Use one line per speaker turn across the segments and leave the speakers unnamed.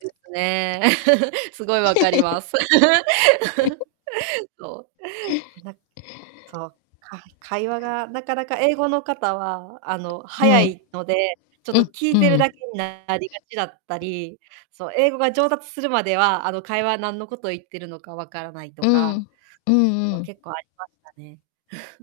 ですね。すごいわかります。そう。なそう、か会話が、なかなか、英語の方は、あの、
う
速
ん。
いので、ちょっ
う
と
ん、
聞
う
いてる
ん。
だけにななりがちだったり、そう、英語が上達するまでは、あの、会話、なんのこと言ってるのか分からないと
う
か。
ん。うん
そ
う
う、
ん。
結構ありましたね。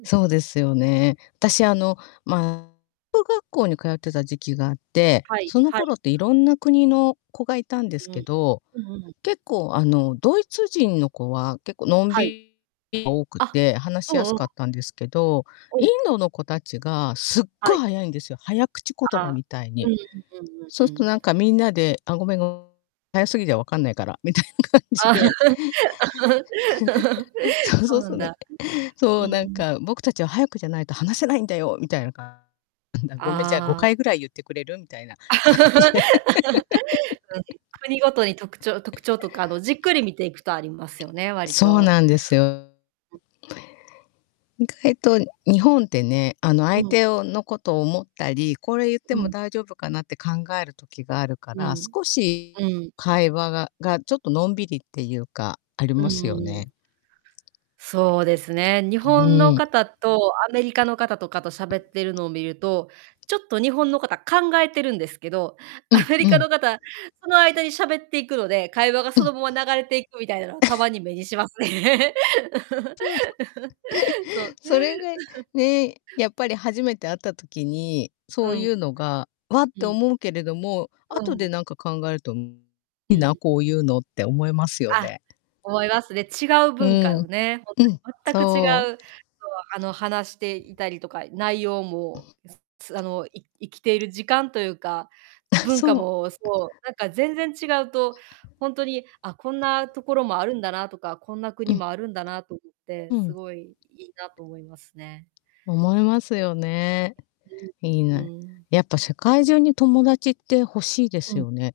そ うですよね。あたし、あの、まあ、語学学校に通ってた時期があって、
はい、
その
はい。
頃っていろんな国の子がいたんで
う
すけ
ん。
ど、
うんうん。
結構、あの、ドイツ人の子は、結構、のん
はい。
びが多く
あ、
て、話
う
しや
ん
す
うん。
かったんですけど、
う
イン
ん。
ドの子達がすっ
は
ごい
い。
速いんですよ、早口言
あ
葉
あ、
みたい
う
に。
んうんうんうん
そう
う
すと、
ん。
なんか、みんなで、あ、ごめん、ご早すぎて分かんないから、みたいな感じで そうそ
そう
う
な
そ
ん
う、ね。
だ。
そ
う
う、なん
ん。
か、僕たちは速くじゃないと話せないんだよ、みたいな、かんんだ、ごめん、じゃあ、ご
あ
かい
あ。
ぐらい言ってくれる？みたいな感じで
うん。国ごとに特徴特徴とか、あの、じっくり見ていくとありますよね、わり
そう
と。
なんですよ。
うん。
意外と日本ってね、あの、
う
相
ん。
手をの、ことを思ったり、これ、言って
う
も
ん。
大丈夫かな？って考える時があるか
う
ら、
ん。
少し
うん。
会話がが、ちょっとのんびりっていうか、あり
うん
ますよ
うん。
ね。
そうですね。日
うう
本の
ーん。
方とアメリカの方とかと喋ってるのを見ると、ちょっと日本の方、考えてるんですけど、
う
ア
ん
メリ
う
カ
ん。
の方、その間に喋っていくので、会話が
う
そ
ん。
のまま流れていくみたいなのはたま に目にしますね。
そう、そ。
そう。
それで ね、やっぱり初めて会った時に、
う
そう
ん。
いうのが、ワッ
う
て
ん。
思うけれども、
う
後で
ん。
なんか考えるといい
うん。
な、こういうのって思いますよ
あ、
ね。
思いますね。違う
う
文化、
ー
う
ん。
ね、ほん
うん。
とに、全く違
そ
う、
う。
そう、あの、話していたりとか、内容もつつあの、い生きている時間というか、
あ、
文化
そう。
もそう、なんか全然違うと、ほんとに、あ、こんなところもあるんだなとか、こんな
う
国
ん。
もあるんだなと思って、
う
す
ん。
ごい、いいなと思いますね。
思いますよね。
うん、
いい
う
な。
ーん。
やっぱ、世界中に、友達って欲しいで
う
す
ん。
よね。